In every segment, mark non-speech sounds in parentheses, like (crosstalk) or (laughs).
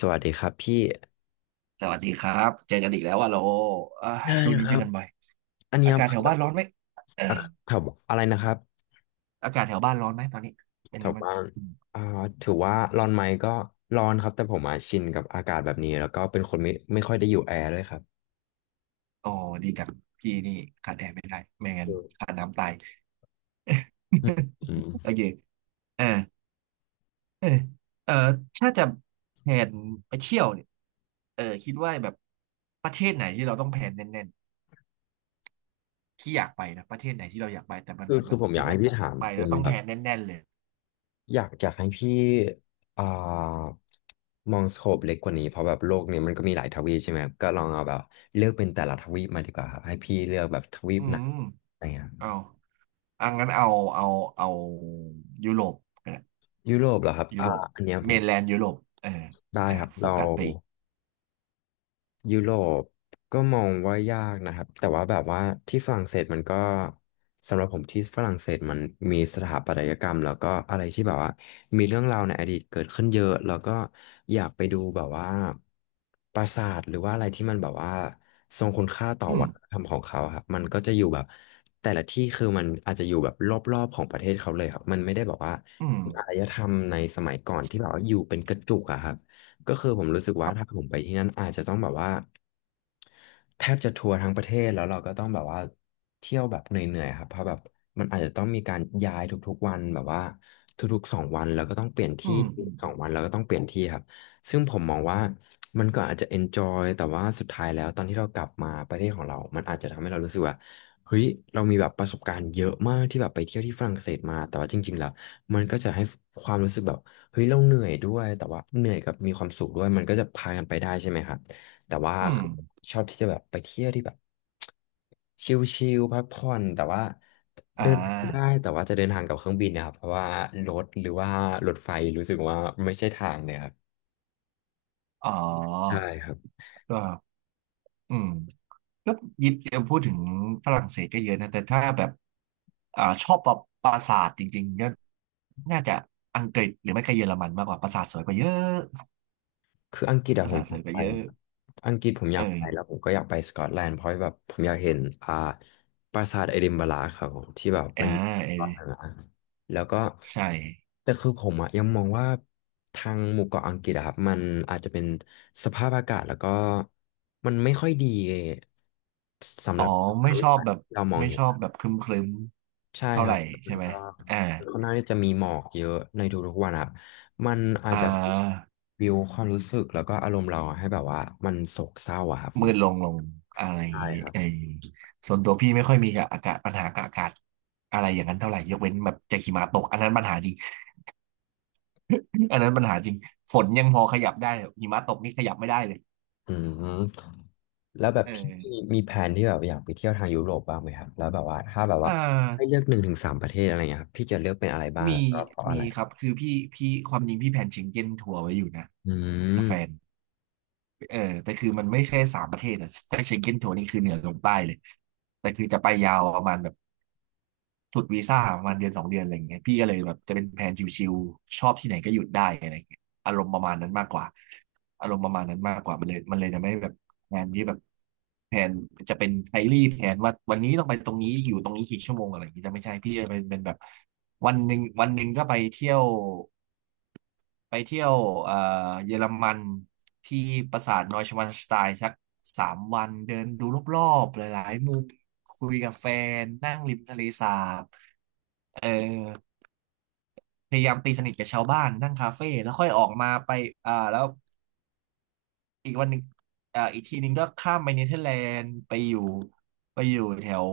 สวัสดีครับพี่สวัสดีครับเจอกันอีกแล้วว่าโลอ่าได้ช่วงคนี้เจรัอบกันบ่อยอันเนี้อายกาศคืแถวอแบบ้านบร้อนไหมเอออ่ะแถวอะไรนะครับอากาศแถวบ้านร้อนไหมตอนนี้เป็นแถไงวบ้างบ้านอืมอ่าถือว่าร้อนไหมก็ร้อนครับแต่ผมอ่ะชินกับอากาศแบบนี้แล้วก็เป็นคนไม่ค่อยได้อยู่แอร์ด้วยครับโอ้ดีจังพี่นี่ขาดแอร์ไม่ได้ไม่งั้อืนขามดน้ำตาย อืม (laughs) โอเคเออเออเออถ้าจะแผนไปเที่ยวเนี่ยคิดว่าแบบประเทศไหนที่เราต้องแผนแน่นๆที่อยากไปนะประเทศไหนที่เราอยากไปแต่มันคือแบคือบผมอคิดยากให้ว่าพี่ถามไปเป็แล้นวต้องแบแผบนแน่นๆเลยอยากให้พี่อ่ามองสโคปเล็กกว่านี้เพราะแบบโลกเนี้ยมันก็มีหลายทวีปใช่ไหมครับก็ลองเอาแบบเลือกเป็นแต่ละทวีปมาดีกว่าครับให้พี่เลือกแบบทวีปอืไหนมอะไรเงี้ยเอางั้นเอาเอายุโรป ยุโรปเหรอครับยุโรปอันเนี้ยผเมม นแลนด์ยุโรปเออได้ครับโฟเรากัสไปอีกยุโรปก็มองว่ายากนะครับแต่ว่าแบบว่าที่ฝรั่งเศสมันก็สำหรับผมที่ฝรั่งเศสมันมีสถาปัตยกรรมแล้วก็อะไรที่แบบว่ามีเรื่องราวในอดีตเกิดขึ้นเยอะแล้วก็อยากไปดูแบบว่าปราสาทหรือว่าอะไรที่มันแบบว่าทรงคุณค่าต่ออืมวัฒนธรรมของเขาครับมันก็จะอยู่แบบแต่ละที่คือมันอาจจะอยู่แบบรอบๆของประเทศเขาเลยครับมันไม่ได้แบบว่าอืมอารยธรรมในสมัยก่อนที่แบบว่าอยู่เป็นกระจุกอะครับ ก็คือผมรู้สึกว่าถ้าผมไปที่นั่นอาจจะต้องแบบว่า แทบจะทัวร์ทั้งประเทศแล้วเราก็ต้องแบบว่าเที่ยวแบบเหนื่อยๆครับเพราะแบบมันอาจจะต้องมีการย้ายทุกๆวันแบบว่าทุกๆ 2 วันแล้วก็ต้องเปลี่ยนอืที่มอืมสองวันแล้วก็ต้องเปลี่ยนที่ครับซึ่งผมมองว่ามันก็อาจจะ enjoy แต่ว่าสุดท้ายแล้วตอนที่เรากลับมาประเทศของเรามันอาจจะทำให้เรารู้สึกว่าเฮ้ยเรามีแบบประสบการณ์เยอะมากที่แบบไปเที่ยวที่ฝรั่งเศสมาแต่ว่าจริงๆแล้วมันก็จะให้ความรู้สึกแบบเฮ้ยเราเหนื่อยด้วยแต่ว่าเหนื่อยกับมีความสุขด้วยมันก็จะพากันไปได้ใช่ไหมครับ แต่ว่าอืมชอบที่จะแบบไปเที่ยวที่แบบชิลๆพักผ่อนแต่ว่าอ่าเดินได้แต่ว่าจะเดินทางกับเครื่องบินนะครับเพราะว่ารถหรือว่ารถไฟรู้สึกว่าไม่ใช่ทางเนี่ยครับอ๋อใช่ครับ ก็อืมก็ยิบพูดถึงฝรั่งเศสก็เยอะนะ แต่ถ้าแบบชอบปราสาทจริงๆก็น่าจะอังกฤษหรือไม่ก็เยอรมันมากกว่าปราสาทสวยกว่าเยอะคืออังกฤษปอะราผมสาอทสยาวกยกว่าไปเยอะอะครับอังกฤษผมอเอยาอกไปแล้วผมก็อยากไปสกอตแลนด์เพราะแบบผมอยากเห็นปราสาทเอดินบะระครับผมที่แบบอ่ามันเอตอนนั้นออะแล้วก็ใช่ แต่คือผมอะยังมองว่าทางหมู่เกาะอังกฤษอะครับมันอาจจะเป็นสภาพอากาศแล้วก็มันไม่ค่อยดีสำอ๋หอ รับทัศนไม่วิชอบสัยแบบที่เรามองไม่เห็ชน อบแบบครึมใช่ๆเท่าคไหรัร่บมัใช่นไหมก็อ่าค่อนข้างที่จะมีหมอกเยอะในทุกๆวันครับมันอาจอ่จะา บิวความรู้สึกแล้วก็อารมณ์เราให้แบบว่ามันโศกเศร้าอะครับผมืดมลงลงอะไรใช่ครับไอ้ส่วนตัวพี่ไม่ค่อยมีกับอากาศปัญหากับอากาศอะไรอย่างนั้นเท่าไหร่ยกเว้นแบบจะหิมะตกอันนั้นปัญหาจริง (laughs) อันนั้นปัญหาจริงฝนยังพอขยับได้หิมะตกนี่ขยับไม่ได้เลยอืมแล้วแบบเอพี่อมีแผนที่แบบอยากไปเที่ยวทางยุโรปบ้างไหมครับแล้วแบบว่าถ้าแบบเอ่าว่าให้เลือก1-3 ประเทศอะไรเงี้ยครับพี่จะเลือกเป็นอะไรบ้างแล้มีวก็เพราะอะไรครับคือพี่ความจริงพี่แผนเชงเก้นทัวร์ไว้อยู่นะอืกับแฟน มเออแต่คือมันไม่ใช่สามประเทศอะแต่เชงเก้นโซนนี่คือเหนือลงใต้เลยแต่คือจะไปยาวประมาณแบบสุดวีซ่าประมาณเดือนสองเดือนอะไรอย่างเงี้ยพี่ก็เลยแบบจะเป็นแผนชิวๆชอบที่ไหนก็หยุดได้อะไรอย่างเงี้ยอารมณ์ประมาณนั้นมากกว่าอารมณ์ประมาณนั้นมากกว่ามันเลยจะไม่แบบแผนที่แบบแผนจะเป็นไดลี่แผนว่าวันนี้ต้องไปตรงนี้อยู่ตรงนี้กี่ชั่วโมงอะไรอย่างเงี้ยจะไม่ใช่พี่จะเป็นแบบวันหนึ่งวันหนึ่งก็ไปเที่ยว ไปเที่ยวเอ่อเยอรมันที่ปราสาทนอยชวานสไตน์สักสามวันเดินดูรอบๆหลายๆมุมคุยกับแฟนนั่งริมทะเลสาบเออพยายามตีสนิทกับชาวบ้านนั่งคาเฟ่แล้วค่อยออกมาไปแล้วอีกวันหนึ่งอีกทีหนึงก็ข้ามไปเนเธอร์แลนด์ไปอยู่ไปอยู่แถว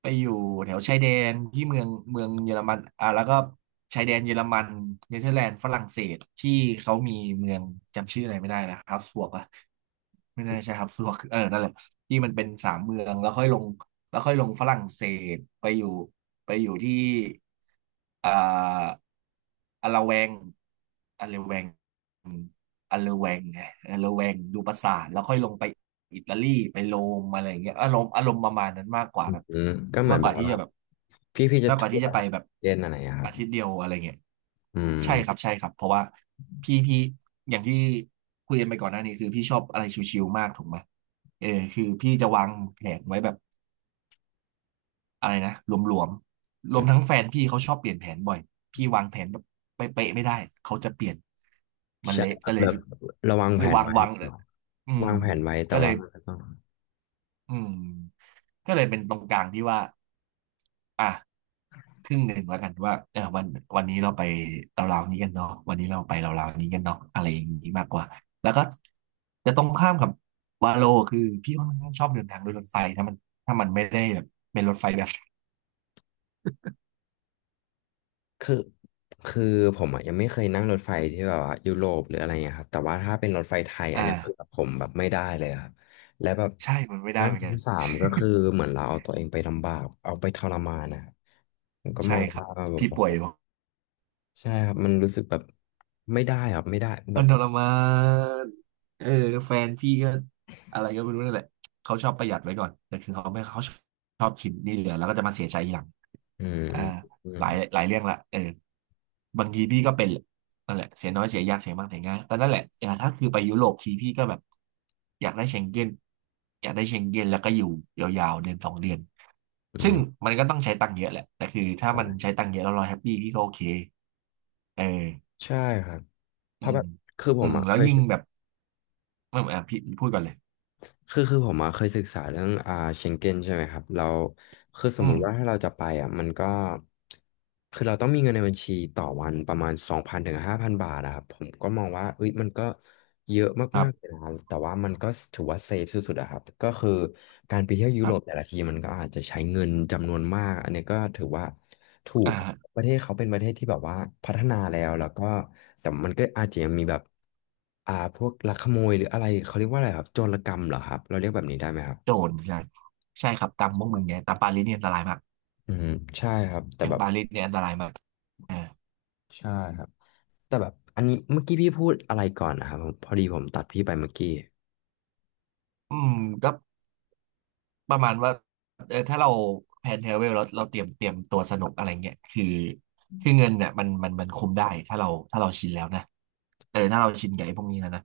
ไปอยู่แถวชายแดนที่เมืองเยอรมันแล้วก็ชายแดนเยอรมันเนเธอร์แลนด์ฝรั่งเศสที่เขามีเมืองจำชื่ออะไรไม่ได้นะฮับสบวกอะไม่น่าใช่ฮับสบวกเออนั่นแหละที่มันเป็นสามเมืองแล้วค่อยลงฝรั่งเศสไปอยู่ไปอยู่ที่อ่าอะละแวงอะละแวง อันเลแวงไงอัลเลแวงดูปราสาทแล้วค่อยลงไปอิตาลีไปโรมอะไรอย่างเงี้ยอารมณ์ประมาณนั้นมากกว่าแบบอืมก็เหมือมากนกแบว่าบที่ว่าจะแบบพี่จะมากกทัว่าที่วจะร์ไปแบบเจนอะไรอะครับอาทิตย์เดียวอะไรเงี้ยอืม ใช่ครับใช่ครับเพราะว่าพี่อย่างที่คุยกันไปก่อนหน้านี้คือพี่ชอบอะไรชิวๆมากถูกไหมเออคือพี่จะวางแผนไว้แบบ อะไรนะรวมทั้งแฟนพี่เขาชอบเปลี่ยนแผนบ่อยพี่วางแผนแบบเป๊ะๆไม่ได้เขาจะเปลี่ยนมันใช่เละครัก็บเลยแบบเราวางแผคือนไว้วางเอเนออะอืมวางแผนไว้แต่ก็เลว่ายมันก็ต้องอืมก็เลยเป็นตรงกลางที่ว่าอ่ะครึ่งหนึ่งแล้วกันว่าเออวันนี้เราไปเราวๆนี้กันเนาะวันนี้เราไปเราวๆนี้กันเนาะอะไรอย่างนี้มากกว่าแล้วก็จะตรงข้ามกับวาโลคือพี่ค่อนข้างชอบเดินทางโดยรถไฟถ้ามันไม่ได้แบบเป็นรถไฟแบบคือคือผมอ่ะยังไม่เคยนั่งรถไฟที่แบบว่ายุโรปหรืออะไรเงี้ยครับแต่ว่าถ้าเป็นรถไฟไทยอันเนี้ยคืออ่า ผมแบบไม่ได้เลยครับและแบบใช่ มันไม่ได้นั่งเหมือนชั้กันน สามก็คือเหมือนเราเอาตัวเองไปลำบากเอาไปทรมานนะครับผมก็มใช่องครัว่าบ แบบพี่โอ้ป่วโหยอยู่ ใช่ครับมันรู้สึกแบบไม่ได้ครับไม่ได้แบมันบทรมานเออแฟนพี่ก็อะไรก็ไม่รู้นั่นแหละเขาชอบประหยัดไว้ก่อนแต่คือเขาไม่เขาชอบกินนี่เหลือแล้วก็จะมาเสียใจทีหลังอืมอ่าอืมหลายเรื่องละเออบางทีพี่ก็เป็นแหละนั่นแหละเสียน้อยเสียยากเสียมากเสียง่ายแต่นั่นแหละอ่าถ้าคือไปยุโรปทีพี่ก็แบบอยากได้เชงเก้นอยากได้เชงเก้นแล้วก็อยู่ยาวๆเดือนสองเดือนอืซึ่งมมันก็ต้องใช้ตังค์เยอะแหละแต่คือถ้ามัในใช้ตังค์เยอะแล้วเราแฮปปี้พี่ก็โอเคเออ ช่ครับเพอืราะแบมบคือผมอ่ะเคแล้วย ยิ่งแบบอ่ะพี่พูดก่อนเลยคือผมอะเคยศึกษาเรื่องเชงเก้นใช่ไหมครับเราคือสอืมมุมติว่าถ้าเราจะไปอ่ะมันก็คือเราต้องมีเงินในบัญชีต่อวันประมาณ2,000-5,000 บาทอะครับผมก็มองว่าเอ้ยมันก็เยอะครัมาบกๆเลยนะแต่ว่ามันก็ถือว่าเซฟสุดๆอะครับก็คือการไปเที่ยวยุคโรรัปแต่บละทีมันก็อาจจะใช้เงินจำนวนมากอันนี้ก็ถือว่าถูอ่ก าประเทศเขาเป็นประเทศที่แบบว่าพัฒนาแล้วแล้วก็แต่มันก็อาจจะยังมีแบบพวกลักขโมยหรืออะไรเขาเรียกว่าอะไรครับโจรกรรมเหรอครับเราเรียกแบบนี้ได้ไหมครับโจรใช่ใช่ครับตามพวกมึงเนี่ยตามปารีสเนี่ยอันตรายมากอืมใช่ครับแต่อย่าแบงบปารีสเนี่ยอันตรายมากอ่าใช่ครับแต่แบบอันนี้เมื่อกี้พี่พูดอะไรก่อนนะครับผมพอดีผมตัดพี่ไปเมื่อกี้อืมก็ประมาณว่าเออถ้าเราแพลนเทรเวลแล้วเราเตรียมตัวสนุกอะไรเงี้ยคือเงินเนี่ยมันคุมได้ถ้าเราชินแล้วนะเออถ้าเราชินกับไอ้พวกนี้นะ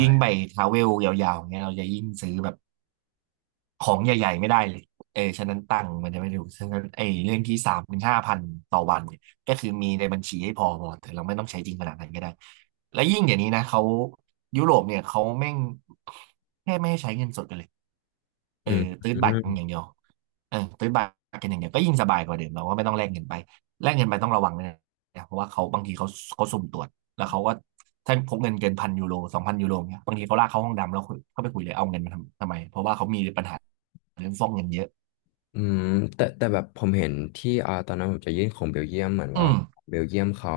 ยิ่งไปทราเวลยาวๆเงี้ยเราจะยิ่งซื้อแบบ ของใหญ่ๆไม่ได้เลยเออฉะนั้นตังค์มันจะไม่ถูกฉะนั้นไอ้เรื่องที่สามถึงห้าพันต่อวันเนี่ยก็คือมีในบัญชีให้พอพอแต่เราไม่ต้องใช้จริงขนาดนั้นก็ได้ และยิ่งเดี๋ยวนี้นะเขายุโรปเนี่ยเขาแม่งแค่ไม่ให้ใช้เงินสดกันเลยเออือมตื้อืดบัตรกันอย่ามงเดียวเออตื้ดบัตรกันอย่างเดียวก็ยิ่งสบายกว่าเดิมเราก็ไม่ต้องแลกเงินไปแลกเงินไปต้องระวังด้วยนะเพราะว่าเขาบางทีเขาสุ่มตรวจ แล้วเขาก็ถ้าพกเงินเกินพันยูโรสองพันยูโรเนี่ยบางทีเขาลากเข้าห้องดำแล้วเขาไปคุยเลยเอาเงินมาทำไมเพราะว่าเขามีปัญหาเรื่องฟอกเงินเยอะอืมแต่แบบผมเห็นที่ตอนนั้นผมจะยื่นของเบลเยียมเหมือนอืว่ามเบลเยียมเขา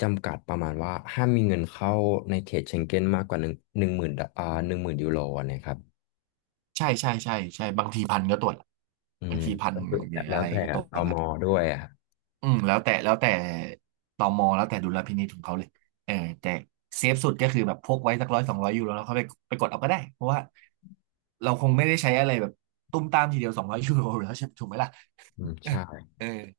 จำกัดประมาณว่าห้ามมีเงินเข้าในเขตเชงเก้นมากกว่าหนึ่งหมื่น10,000 ยูโรนะครับ ใช่ใช่ใช่ใช่บางทีพันก็ตรวจอืบางมทีพันก็คือหรืแล้วอแล้อะวไรแต่ก็ตรตวจมแล้วด้วยอะครับอืมแล้วแต่ตมแล้วแต่ดุลพินิจของเขาเลยเออแต่เซฟสุดก็คือแบบพกไว้สักร้อยสองร้อยยูโรแล้วเขาไปกดเอาก็ได้เพราะว่าเราคงไม่ได้ใช้อะไรแบบตุ้มตามทีเดียวสองร้อยยูโรแล้วใช่ถูกไหมล่ะอืมใช่เออ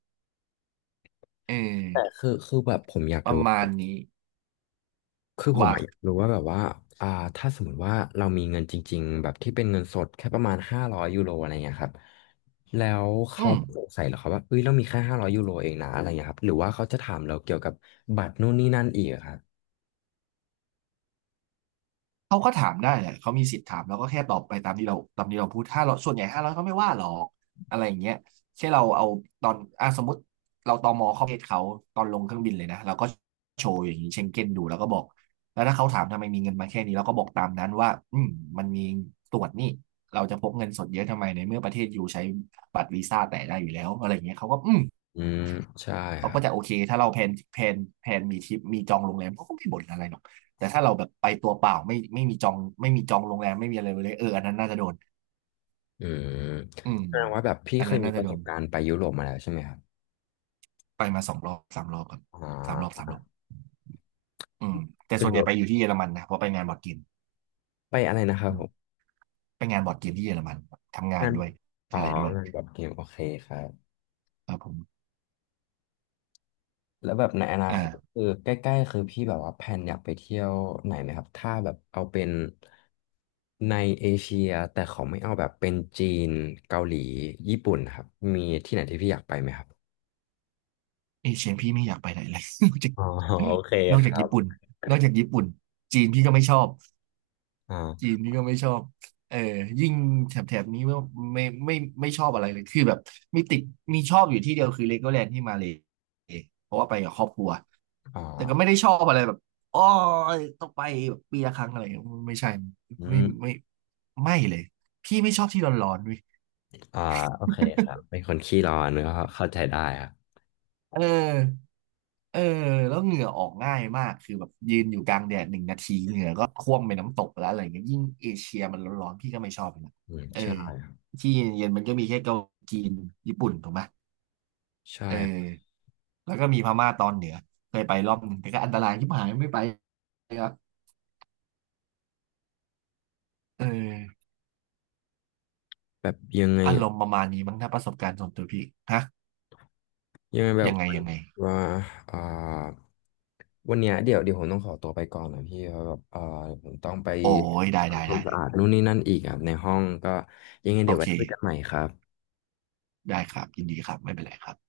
เออแต่คือแบบผมอยากประรู้คมารัณบนี้คือผมว่าอะอยากรู้ว่าแบบว่าอ่าถ้าสมมติว่าเรามีเงินจริงๆแบบที่เป็นเงินสดแค่ประมาณห้าร้อยยูโรอะไรเงี้ยครับแล้วอืเขาม สงสัยเหรอครับว่าเอ้ยเรามีแค่ห้าร้อยยูโรเองนะอะไรเงี้ยครับหรือว่าเขาจะถามเราเกี่ยวกับบัตรนู่นนี่นั่นอีกอะครับเขาก็ถามได้แหละเขามีสิทธิ์ถามแลรวก็แค่ตอบไปตามที่เราพูดถ้าเราส่วนใหญ่ห้าร้อยเขาไม่ว่าหรอกอะไรอย่างเงี้ยแค่เราเอาตอนอ่ะสมมติเราตมเข้าประเทศเขาตอนลงเครื่องบินเลยนะเราก็โชว์อย่างนี้เชงเก้นดูแล้วก็บอกแล้วถ้าเขาถามทำไมมีเงินมาแค่นี้เราก็บอกตามนั้นว่าอืมมันมีตรวจนี่เราจะพกเงินสดเยอะทำไมในเมื่อประเทศอยู่ใช้บัตรวีซ่าแต่ได้อยู่แล้วอะไรอย่างเงี้ยเขาก็อืม อืมใช่คเขารัก็บจะโอเคถ้าเราแพลนมีทริปมีจองโรงแรมเขาก็ไม่บ่นอะไรหรอกแต่ถ้าเราแบบไปตัวเปล่าไม่มีจองไม่มีจองโรงแรมไม่มีอะไรเลยเอออันนั้นน่าจะโดนอืมอืมแสดงว่าแบบพี่อันเคนั้ยนมีน่าปจะระโดสนบการณ์ไปยุโรปมาแล้วใช่ไหมครับไปมาสองรอบสามรอบครับอ่สามรอบสาามรอบอืมแต่เป็ส่นวนหใหรญ่อไปอยู่ที่เยอรมันนะเพราะไปงานบอร์ดเกมไปอะไรนะครับอืผมม ไปงานบอร์ดเกมที่เยอรมันทำงานงานด้วยอ๋ออะไรด้วยงานบอร์ดเกมโอเคครับครับผมแล้วแบบในอนาคตอ่าคือใกล้ๆคือพี่แบบว่าแพลนอยากไปเที่ยวไหนไหมครับถ้าแบบเอาเป็นในเอเชียแต่เขาไม่เอาแบบเป็นจีนเกาหลีญี่ปุ่นครับมีที่ไหนที่พี่อยากไปไหมครับเอเชียพี่ไม่อยากไปไหนเลย (laughs) นอกจากอ๋อ (laughs) โอเคนอกคจากรับญี่ปุ่นนอกจากญี่ปุ่นจีนพี่ก็ไม่ชอบ อ๋จีนอนี่ก็ไม่ชอบเออยิ่งแถบแถบนี้ไม่ไม่ไม่ชอบอะไรเลยคือแบบมีติดมีชอบอยู่ที่เดียวคือเลโกแลนด์ที่มาเลยเพราะว่าไปกับครอบครัวอ๋อแต่ก็ไม่ได้ชอบอะไรแบบอ๋อต้องไปแบบปีละครั้งอะไรไม่ใช่อืไม่ไม่มไม่เลยพี่ไม่ชอบที่ร้อนๆเว้ย อ่าโอเคครับเป็นคนขี้ร้อน (laughs) ก็เข้าใจได้ครับเออเออแล้วเหงื่อออกง่ายมากคือแบบยืนอยู่กลางแดด1 นาทีเหงื่อก็ท่วมไปน้ำตกแล้วอะไรเงี้ยยิ่งเอเชียมันร้อนๆพี่ก็ไม่ชอบเลยนะอืมเออใช่ที่เย็นๆมันก็มีแค่เกาหลีจีนญี่ปุ่นถูกไหมใช่เออแล้วก็มีพม่าตอนเหนือเคยไปรอบหนึ่งแต่ก็อันตรายที่หายไม่ไปครับเออแบบยังไง อารมณ์ประมาณนี้มั้งถ้าประสบการณ์ส่วนตัวพี่ฮะยังไงแบบยังไงยังไงว่าอ่าวันเนี้ยเดี๋ยวผมต้องขอตัวไปก่อนนะพี่เพราะแบบผมต้องไปโอ้ยได้ได้ทำความได้สะได้อาดนู่นนี่นั่นอีกอ่ะในห้องก็ยังไงโอเดี๋ยวไว้เคคุยกันใหม่ครับได้ครับยินดีครับไม่เป็นไรครับ